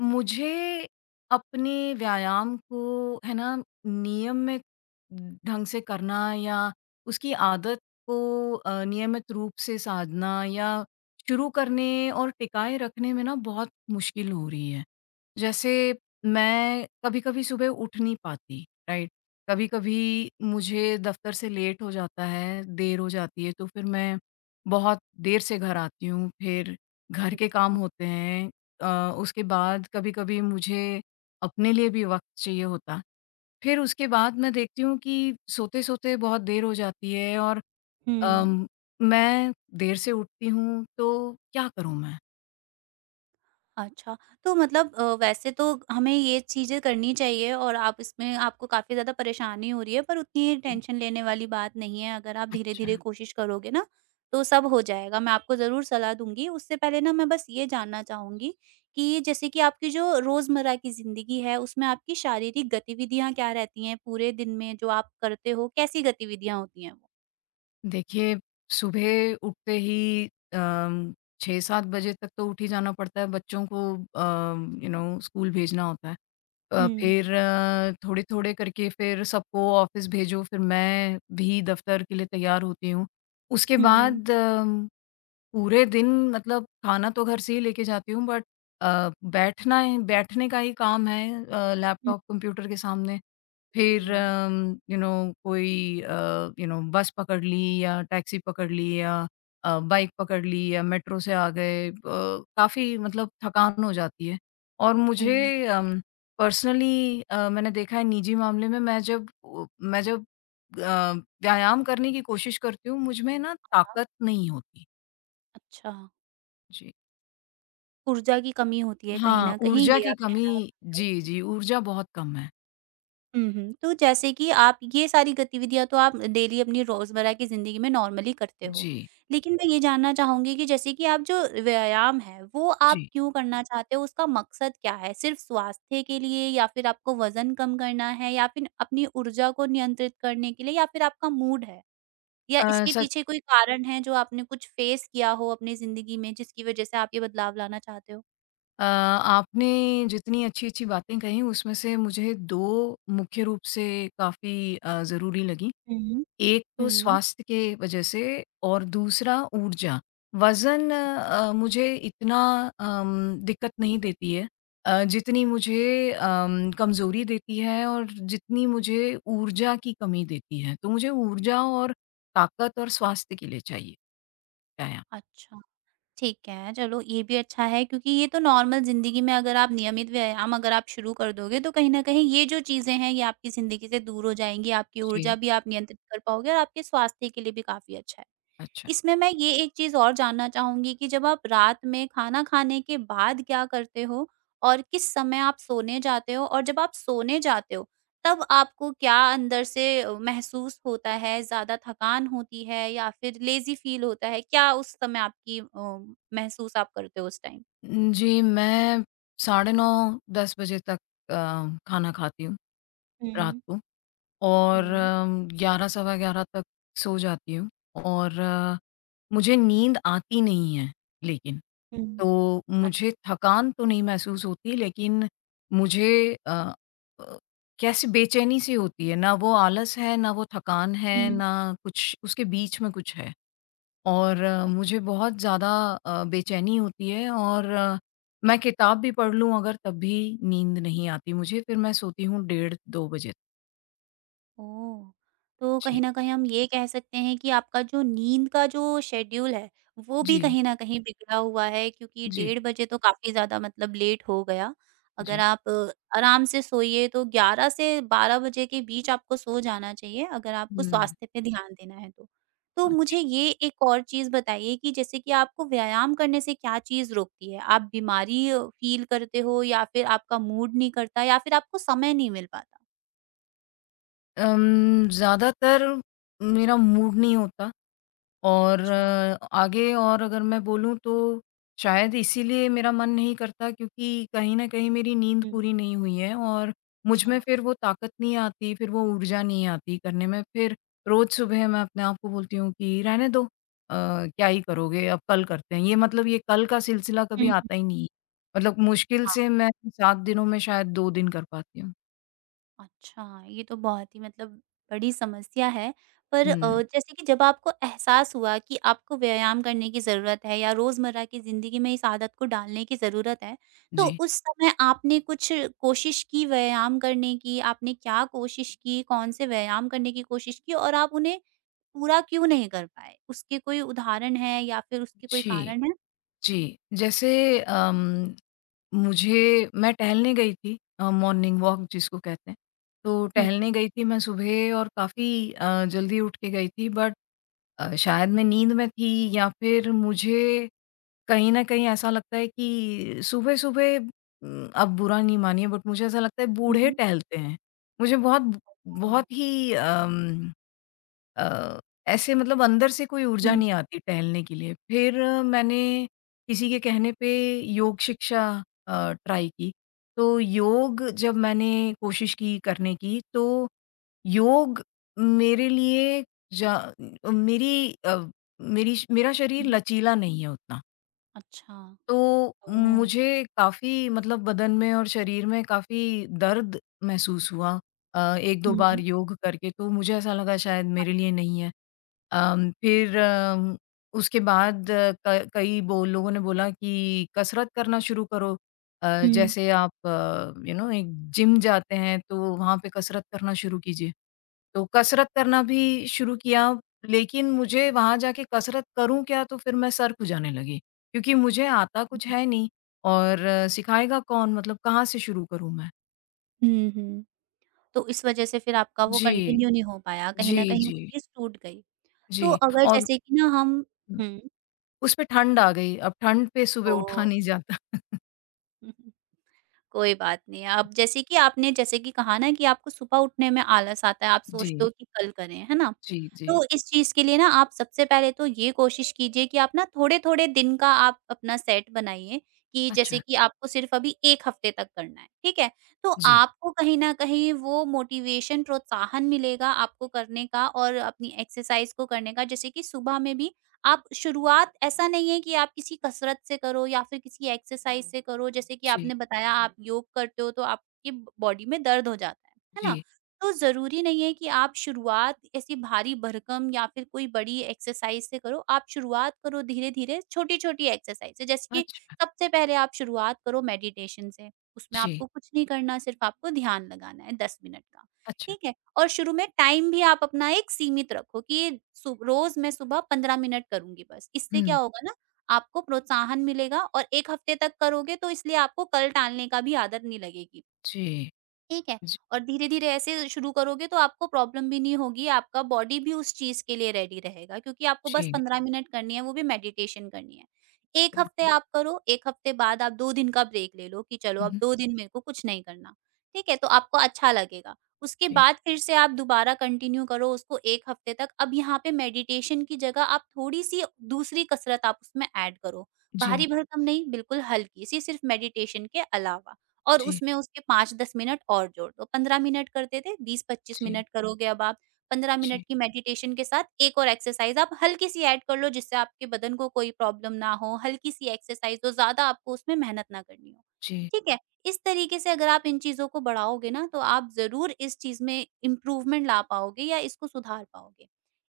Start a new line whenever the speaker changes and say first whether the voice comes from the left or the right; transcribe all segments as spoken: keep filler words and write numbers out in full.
left: मुझे अपने व्यायाम को, है ना, नियम में ढंग से करना या उसकी आदत को अ, नियमित रूप से साधना या शुरू करने और टिकाए रखने में ना बहुत मुश्किल हो रही है। जैसे मैं कभी-कभी सुबह उठ नहीं पाती, राइट? कभी-कभी मुझे दफ़्तर से लेट हो जाता है, देर हो जाती है, तो फिर मैं बहुत देर से घर आती हूँ, फिर घर के काम
right: अच्छा,
left: होते हैं। अ, उसके बाद कभी-कभी मुझे अपने लिए भी वक़्त चाहिए होता। फिर उसके बाद मैं देखती हूँ कि सोते-सोते बहुत देर हो जाती है और
right: हुँ।
left: अम, मैं देर से उठती हूँ, तो क्या करूँ मैं?
right: अच्छा, तो मतलब अ, वैसे तो हमें ये चीज़ें करनी चाहिए और आप इसमें आपको काफ़ी ज़्यादा परेशानी हो रही है, पर उतनी
left: जी।
right: टेंशन लेने वाली बात नहीं है, अगर आप
left: अच्छा।
right: धीरे-धीरे कोशिश करोगे ना, तो सब हो जाएगा। मैं आपको ज़रूर सलाह दूँगी। उससे पहले ना मैं बस ये जानना चाहूँगी कि जैसे कि आपकी जो रोज़मर्रा की ज़िंदगी है, उसमें आपकी शारीरिक गतिविधियाँ क्या रहती हैं? पूरे दिन में जो आप करते हो, कैसी गतिविधियाँ होती हैं वो?
left: देखिए, सुबह उठते ही अम, छह सात बजे तक तो उठ ही जाना पड़ता है, बच्चों को अम, यू नो स्कूल भेजना होता है। अ,
right: हुँ।
left: फिर अ, थोड़े-थोड़े करके फिर सबको ऑफ़िस भेजो, फिर मैं भी दफ़्तर के लिए तैयार होती हूँ। उसके
right: हुँ, हुँ।
left: बाद अम, पूरे दिन मतलब खाना तो घर से ही लेके जाती हूँ बट अ, बैठना है बैठने का ही काम है अ,
right: हुँ,
left: लैपटॉप कंप्यूटर के सामने। फिर
right: हुँ।
left: यू नो कोई यू नो बस पकड़ ली या टैक्सी पकड़ ली या अ, बाइक पकड़ ली या मेट्रो से आ गए। अ, काफ़ी मतलब थकान हो जाती है और मुझे
right: हुँ।
left: पर्सनली मैंने देखा है निजी मामले में मैं जब अ, मैं जब अ, व्यायाम करने की कोशिश करती हूँ मुझ में ना
right: हाँ,
left: ताकत नहीं होती।
right: अच्छा।
left: जी।
right: ऊर्जा की कमी होती है कहीं
left: हाँ,
right: न कहीं,
left: ऊर्जा
right: ये
left: की
right: आप कहना
left: कमी
right: चाहते हो?
left: जी, जी, ऊर्जा बहुत कम है।
right: हुँ, हुँ। तो जैसे कि आप ये सारी गतिविधियाँ तो आप डेली अपनी रोज़मर्रा की ज़िंदगी में नॉर्मली करते हो।
left: जी,
right: लेकिन मैं ये जानना चाहूँगी कि जैसे कि आप जो व्यायाम है, वो आप
left: जी।
right: क्यों करना चाहते हो? उसका मकसद क्या है? सिर्फ़ स्वास्थ्य के लिए या फिर आपको वज़न कम करना है या फिर अपनी ऊर्जा को नियंत्रित करने के लिए या फिर आपका मूड है? या
left: अ,
right: इसके
left: सच
right: पीछे कोई कारण है जो आपने कुछ फ़ेस किया हो अपनी ज़िंदगी में जिसकी वज़ह से आप ये बदलाव लाना चाहते हो?
left: अ, आपने जितनी अच्छी-अच्छी बातें कही उसमें से मुझे दो मुख्य रूप से काफ़ी अ, ज़रूरी लगी।
right: हुँ, हुँ।
left: एक तो
right: हुँ।
left: स्वास्थ्य के वजह से और दूसरा ऊर्जा। वज़न
right: अच्छा।
left: अ, मुझे इतना अम, दिक्कत नहीं देती है अ, जितनी मुझे अम, कमज़ोरी देती है और जितनी मुझे ऊर्जा की कमी देती है। तो मुझे ऊर्जा और ताकत और स्वास्थ्य के लिए चाहिए व्यायाम।
right: अच्छा, ठीक है। चलो ये भी अच्छा है क्योंकि ये तो नॉर्मल ज़िंदगी में अगर आप नियमित व्यायाम अगर आप शुरू कर दोगे तो कहीं न कहीं ये जो चीज़ें हैं ये आपकी ज़िंदगी से दूर हो जाएँगी, आपकी ऊर्जा
left: जी,
right: भी आप नियंत्रित कर पाओगे और आपके स्वास्थ्य के लिए भी काफ़ी अच्छा है।
left: अच्छा।
right: इसमें मैं ये एक चीज़ और जानना चाहूँगी कि जब आप रात में खाना खाने के बाद क्या करते हो? और किस समय आप सोने जाते हो? और जब आप सोने जाते हो, तब आपको क्या अंदर से अ, महसूस होता है? ज़्यादा थकान होती है या फिर लेज़ी फ़ील होता है? क्या उस समय आपकी अ, महसूस आप करते हो उस टाइम?
left: जी, मैं साढ़े नौ दस बजे तक अ, खाना खाती हूँ रात
right: हुँ,
left: को
right: हुँ,
left: और
right: हुँ।
left: ग्यारह सवा ग्यारह तक सो जाती हूँ और अ, मुझे नींद आती नहीं है लेकिन।
right: हुँ,
left: तो
right: अच्छा।
left: मुझे थकान तो नहीं महसूस होती लेकिन मुझे अ अ, कैसे बेचैनी-सी होती है, ना वो आलस है, ना वो थकान है,
right: हुँ।
left: ना कुछ उसके बीच में कुछ है। और अ, मुझे बहुत ज़्यादा अ, बेचैनी होती है और अ, मैं किताब भी पढ़ लूँ अगर तब भी नींद नहीं आती मुझे, फिर मैं सोती हूँ डेढ़ दो बजे तक।
right: ओह! तो
left: जी,
right: कहीं न कहीं हम ये कह सकते हैं कि आपका जो नींद का जो शेड्यूल है, वो भी
left: जी,
right: कहीं न कहीं बिगड़ा हुआ है क्योंकि
left: जी,
right: डेढ़ बजे तो काफ़ी ज़्यादा मतलब लेट हो गया। अगर
left: जी।
right: आप अ, आराम से सोइए तो ग्यारह से बारह बजे के बीच आपको सो जाना चाहिए अगर आपको
left: हुँ,
right: स्वास्थ्य पे ध्यान देना है तो। तो मुझे
left: अच्छा।
right: ये एक और चीज़ बताइए कि जैसे कि आपको व्यायाम करने से क्या चीज़ रोकती है? आप बीमारी अ, फ़ील करते हो या फिर आपका मूड नहीं करता या फिर आपको समय नहीं मिल पाता?
left: अम, ज़्यादातर मेरा मूड नहीं होता। और
right: अच्छा।
left: अ, आगे और अगर मैं बोलूँ तो शायद इसीलिए मेरा मन नहीं करता क्योंकि कहीं न कहीं मेरी नींद
right: हुँ।
left: पूरी नहीं हुई है और मुझ में
right: अच्छा।
left: फिर वो ताकत नहीं आती, फिर वो ऊर्जा नहीं आती करने में। फिर रोज़ सुबह मैं अपने आप को बोलती हूँ कि रहने दो, अ, क्या ही करोगे, अब कल करते हैं। ये मतलब ये कल का सिलसिला
right: हुँ,
left: कभी
right: हुँ,
left: आता ही नहीं है। मतलब मुश्किल
right: हाँ।
left: से मैं सात दिनों में शायद दो दिन कर पाती हूँ।
right: अच्छा, ये तो बहुत ही मतलब बड़ी समस्या है। पर अ,
left: हुँ,
right: जैसे कि जब आपको एहसास हुआ कि आपको व्यायाम करने की ज़रूरत है या रोज़मर्रा की ज़िंदगी में इस आदत को डालने की ज़रूरत है, तो
left: जी।
right: उस समय आपने कुछ कोशिश की व्यायाम करने की? आपने क्या कोशिश की? कौन से व्यायाम करने की कोशिश की और आप उन्हें पूरा क्यों नहीं कर पाए? उसके कोई उदाहरण है या फिर उसके कोई
left: जी।
right: कारण है?
left: जी, जैसे अम, मुझे मैं टहलने गई थी, अ, मॉर्निंग वॉक जिसको कहते हैं। तो
right: हुँ,
left: टहलने गई थी मैं सुबह और काफ़ी अ, जल्दी उठ के गई थी बट अ, शायद मैं नींद में थी या फिर मुझे कहीं न कहीं ऐसा लगता है कि सुबह-सुबह उम, आप बुरा नहीं मानिए बट मुझे ऐसा लगता है बूढ़े
right: हुँ।
left: टहलते हैं। मुझे बहुत
right: ओह!
left: बहुत ही अम अ, ऐसे मतलब अंदर से कोई ऊर्जा
right: हुँ,
left: नहीं आती टहलने के लिए। फिर मैंने किसी के कहने पे योग शिक्षा अ, ट्राई की। तो योग जब मैंने कोशिश की करने की तो योग मेरे लिए जा मेरी अ, मेरी मेरा शरीर
right: हुँ।
left: लचीला नहीं है उतना।
right: अच्छा।
left: तो
right: ओह!
left: मुझे काफ़ी मतलब बदन में और शरीर में काफ़ी दर्द महसूस हुआ अ, एक दो बार
right: हुँ,
left: योग करके तो मुझे ऐसा लगा शायद मेरे लिए नहीं है। अम, फिर अम, उसके बाद अ, क कई बो लोगों ने बोला कि कसरत करना शुरू करो। अ,
right: हुँ।
left: जैसे आप यू नो एक जिम जाते हैं तो वहाँ पे कसरत करना शुरू कीजिए। तो कसरत करना भी शुरू किया लेकिन मुझे वहाँ जाके कसरत करूँ क्या, तो फिर मैं सर खुजाने लगी क्योंकि मुझे आता कुछ है नहीं और अ, सिखाएगा कौन मतलब कहाँ से शुरू करूँ मैं?
right: हुँ, हुँ। तो इस वज़ह से फिर आपका वो
left: जी।
right: कंटिन्यू नहीं हो पाया, कहीं
left: जी,
right: न कहीं
left: जी,
right: वो चीज़ टूट गई।
left: जी।
right: तो अगर
left: और
right: जैसे कि ना हम हुँ,
left: उस पे ठंड आ गई। अब ठंड पे सुबह
right: ओह!
left: उठा नहीं जाता।
right: कोई बात नहीं। अब जैसे कि आपने जैसे कि कहा ना कि आपको सुबह उठने में आलस आता है, आप सोचते
left: जी,
right: हो कि कल करें, है ना?
left: जी, जी।
right: तो इस चीज़ के लिए ना आप सबसे पहले तो ये कोशिश कीजिए कि आप ना थोड़े-थोड़े दिन का आप अपना सेट बनाइए कि जैसे
left: अच्छा,
right: कि आपको सिर्फ़ अभी एक हफ़्ते तक करना है, ठीक है? तो
left: जी,
right: आपको कहीं न कहीं वो मोटिवेशन, प्रोत्साहन मिलेगा आपको करने का और अपनी एक्सरसाइज़ को करने का। जैसे कि सुबह में भी आप शुरुआत ऐसा नहीं है कि आप किसी कसरत से करो या फिर किसी एक्सरसाइज हुँ। से करो, जैसे कि
left: जी,
right: आपने बताया आप हुँ। योग करते हो तो आपकी बॉडी में दर्द हो जाता है, है ना?
left: जी।
right: तो ज़रूरी नहीं है कि आप शुरुआत ऐसी भारी भरकम या फिर कोई बड़ी एक्सरसाइज से करो, आप शुरुआत करो धीरे-धीरे छोटी-छोटी एक्सरसाइज से। जैसे कि
left: अच्छा,
right: सबसे पहले आप शुरुआत करो मेडिटेशन से, उसमें
left: जी,
right: आपको कुछ नहीं करना सिर्फ़ आपको ध्यान लगाना है दस मिनट का,
left: अच्छा।
right: ठीक है? और शुरू में टाइम भी आप अपना एक सीमित रखो कि ये सु रोज़ मैं सुबह पंद्रह मिनट करूँगी बस। इससे क्या
left: हुँ,
right: होगा ना आपको प्रोत्साहन मिलेगा और एक हफ्ते तक करोगे तो इसलिए आपको कल टालने का भी आदत नहीं लगेगी।
left: जी,
right: ठीक है।
left: जी,
right: और धीरे-धीरे ऐसे शुरू करोगे तो आपको प्रॉब्लम भी नहीं होगी, आपका बॉडी भी उस चीज़ के लिए रेडी रहेगा क्योंकि आपको बस
left: जी,
right: पंद्रह मिनट करनी है, वो भी मेडिटेशन करनी है। एक हफ्ते
left: बिल्कुल।
right: आप करो, एक हफ्ते बाद आप दो दिन का ब्रेक ले लो कि चलो
left: हुँ,
right: अब
left: हुँ।
right: दो दिन मेरे को कुछ नहीं करना, ठीक है? तो आपको अच्छा लगेगा। उसके
left: जी,
right: बाद फिर से आप दोबारा कंटिन्यू करो उसको एक हफ्ते तक। अब यहाँ पे मेडिटेशन की जगह आप थोड़ी-सी दूसरी कसरत आप उसमें ऐड करो,
left: जी,
right: भारी भरकम नहीं, बिल्कुल हल्की-सी सिर्फ़ मेडिटेशन के अलावा। और
left: जी,
right: उसमें उसके पाँच से दस मिनट और जोड़ दो, पंद्रह मिनट करते थे, बीस से पच्चीस
left: जी,
right: मिनट करोगे अब आप। पंद्रह
left: जी,
right: मिनट की मेडिटेशन के साथ एक और एक्सरसाइज़ आप हल्की-सी ऐड कर लो जिससे आपके बदन को कोई प्रॉब्लम ना हो, हल्की-सी एक्सरसाइज़ हो, ज़्यादा आपको उसमें मेहनत ना करनी हो।
left: जी,
right: ठीक है? इस तरीके से अगर आप इन चीज़ों को बढ़ाओगे ना, तो आप ज़रूर इस चीज़ में इम्प्रूवमेंट ला पाओगे या इसको सुधार पाओगे।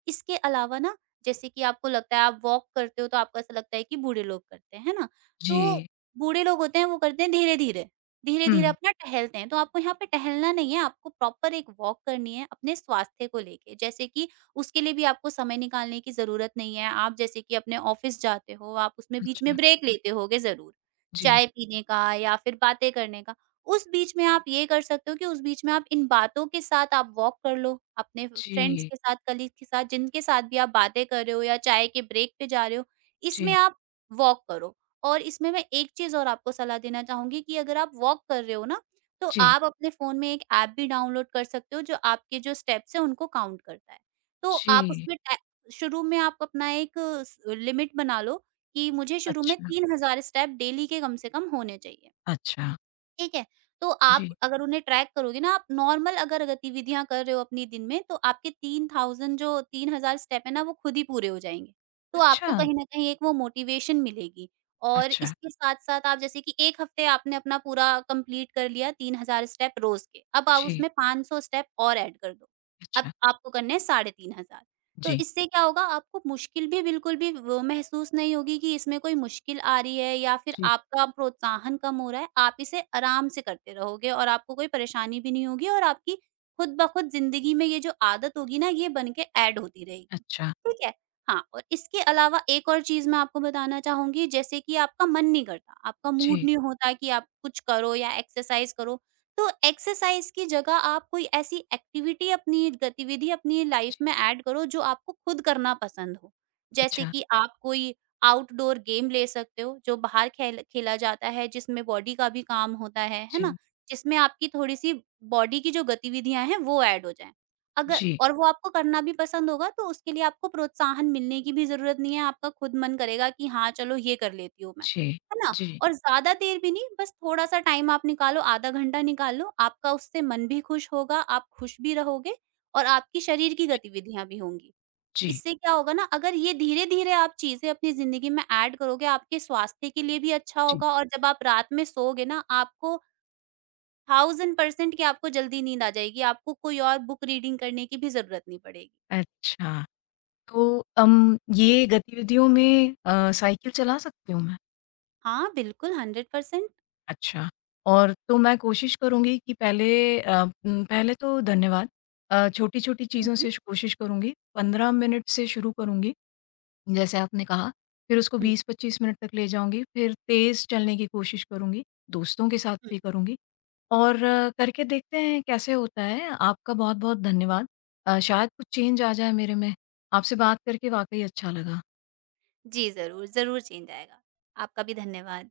right: इसके अलावा ना जैसे कि आपको लगता है आप वॉक करते हो तो आपको ऐसा लगता है कि बूढ़े लोग करते हैं, है ना?
left: जी।
right: तो बूढ़े लोग होते हैं वो करते हैं धीरे-धीरे। धीरे-धीरे
left: हुँ,
right: अपना टहलते हैं, तो आपको यहाँ पे टहलना नहीं है, आपको प्रॉपर एक वॉक करनी है अपने स्वास्थ्य को लेके। जैसे कि उसके लिए भी आपको समय निकालने की ज़रूरत नहीं है, आप जैसे कि अपने ऑफ़िस जाते हो, आप उसमें बीच
left: अच्छा,
right: में ब्रेक लेते होगे ज़रूर,
left: जी,
right: चाय पीने का या फिर बातें करने का। उस बीच में आप ये कर सकते हो कि उस बीच में आप इन बातों के साथ आप वॉक कर लो, अपने फ्रेंड्स
left: जी,
right: के साथ, कलीग के साथ, जिनके साथ भी आप बातें कर रहे हो या चाय के ब्रेक पे जा रहे हो, इसमें
left: जी,
right: आप वॉक करो। और इसमें मैं एक चीज़ और आपको सलाह देना चाहूँगी कि अगर आप वॉक कर रहे हो ना, तो
left: जी,
right: आप अपने फ़ोन में एक ऐप भी डाउनलोड कर सकते हो, जो आपके जो स्टेप्स हैं, उनको काउंट करता है। तो आप
left: जी।
right: उसमें टा शुरू में आप अपना एक स लिमिट बना लो कि मुझे शुरू में
left: अच्छा,
right: तीन हज़ार स्टेप डेली के कम से कम होने चाहिए।
left: अच्छा,
right: ठीक है, तो आप
left: जी,
right: अगर उन्हें ट्रैक करोगे ना आप नॉर्मल अगर गतिविधियाँ कर रहे हो अपनी दिन में तो आपके तीन हज़ार जो तीन हज़ार स्टेप है ना वो खुद ही पूरे हो जाएँगे। तो आपको
left: अच्छा,
right: कहीं न कहीं एक वो मोटिवेशन मिलेगी और
left: अच्छा,
right: इसके साथ-साथ आप जैसे कि एक हफ्ते आपने अपना पूरा कंप्लीट कर लिया तीन हज़ार स्टेप रोज़ के, अब आप
left: जी,
right: उसमें पाँच सौ स्टेप और ऐड कर दो। अब
left: अच्छा,
right: आपको करने हैं तीन हज़ार पाँच सौ तो
left: जी,
right: इससे क्या होगा आपको मुश्किल भी बिल्कुल भी वो महसूस नहीं होगी कि इसमें कोई मुश्किल आ रही है या फिर
left: जी,
right: आपका प्रोत्साहन कम हो रहा है। आप इसे आराम से करते रहोगे और आपको कोई परेशानी भी नहीं होगी और आपकी खुद ब खुद ज़िंदगी में ये जो आदत होगी ना ये बन के ऐड होती रहेगी।
left: अच्छा,
right: ठीक है? हाँ, और इसके अलावा एक और चीज़ मैं आपको बताना चाहूँगी जैसे कि आपका मन नहीं करता, आपका मूड
left: जी,
right: नहीं होता कि आप कुछ करो या एक्सरसाइज़ करो, तो एक्सरसाइज की जगह आप कोई ऐसी एक्टिविटी अपनी गतिविधि अपनी लाइफ
left: जी,
right: में ऐड करो जो आपको खुद करना पसंद हो। जैसे
left: अच्छा,
right: कि आप कोई आउटडोर गेम ले सकते हो जो बाहर खेल खेला जाता है जिसमें बॉडी का भी काम होता है, है ना?
left: जी,
right: जिसमें आपकी थोड़ी-सी बॉडी की जो गतिविधियाँ हैं वो ऐड हो जाएँ। अगर
left: जी,
right: और वो आपको करना भी पसंद होगा तो उसके लिए आपको प्रोत्साहन मिलने की भी ज़रूरत नहीं है, आपका खुद मन करेगा कि हाँ, चलो ये कर लेती हूँ मैं,
left: जी,
right: है ना?
left: जी,
right: और ज़्यादा देर भी नहीं बस थोड़ा-सा टाइम आप निकालो, आधा घंटा निकाल लो, आपका उससे मन भी खुश होगा, आप खुश भी रहोगे और आपकी शरीर की गतिविधियाँ भी होंगी।
left: जी,
right: इससे क्या होगा ना अगर ये धीरे-धीरे आप चीज़ें अपनी ज़िंदगी में ऐड करोगे, आपके स्वास्थ्य के लिए भी अच्छा
left: जी,
right: होगा और जब आप रात में सोओगे ना आपको वन थाउज़ेंड परसेंट कि आपको जल्दी नींद आ जाएगी, आपको कोई और बुक रीडिंग करने की भी ज़रूरत नहीं पड़ेगी।
left: अच्छा। तो अम, ये गतिविधियों में अ, साइकिल चला सकती हूँ मैं?
right: हाँ, बिल्कुल हंड्रेड परसेंट
left: अच्छा। और तो मैं कोशिश करूँगी कि पहले, अ, उम, पहले तो धन्यवाद। अ, छोटी-छोटी
right: हुँ,
left: चीज़ों
right: हुँ,
left: से कोशिश करूँगी, पंद्रह मिनट से शुरू करूँगी, जैसे आपने कहा। फिर उसको
right: हुँ,
left: बीस पच्चीस मिनट तक ले जाऊँगी, फिर तेज़ चलने की कोशिश करूँगी, दोस्तों के साथ
right: हुँ।
left: भी करूँगी और करके देखते हैं कैसे होता है। आपका बहुत-बहुत धन्यवाद। अ, शायद कुछ चेंज आ जाए मेरे में। आपसे बात करके वाक़ई अच्छा लगा।
right: जी, ज़रूर, ज़रूर चेंज आएगा। आपका भी धन्यवाद।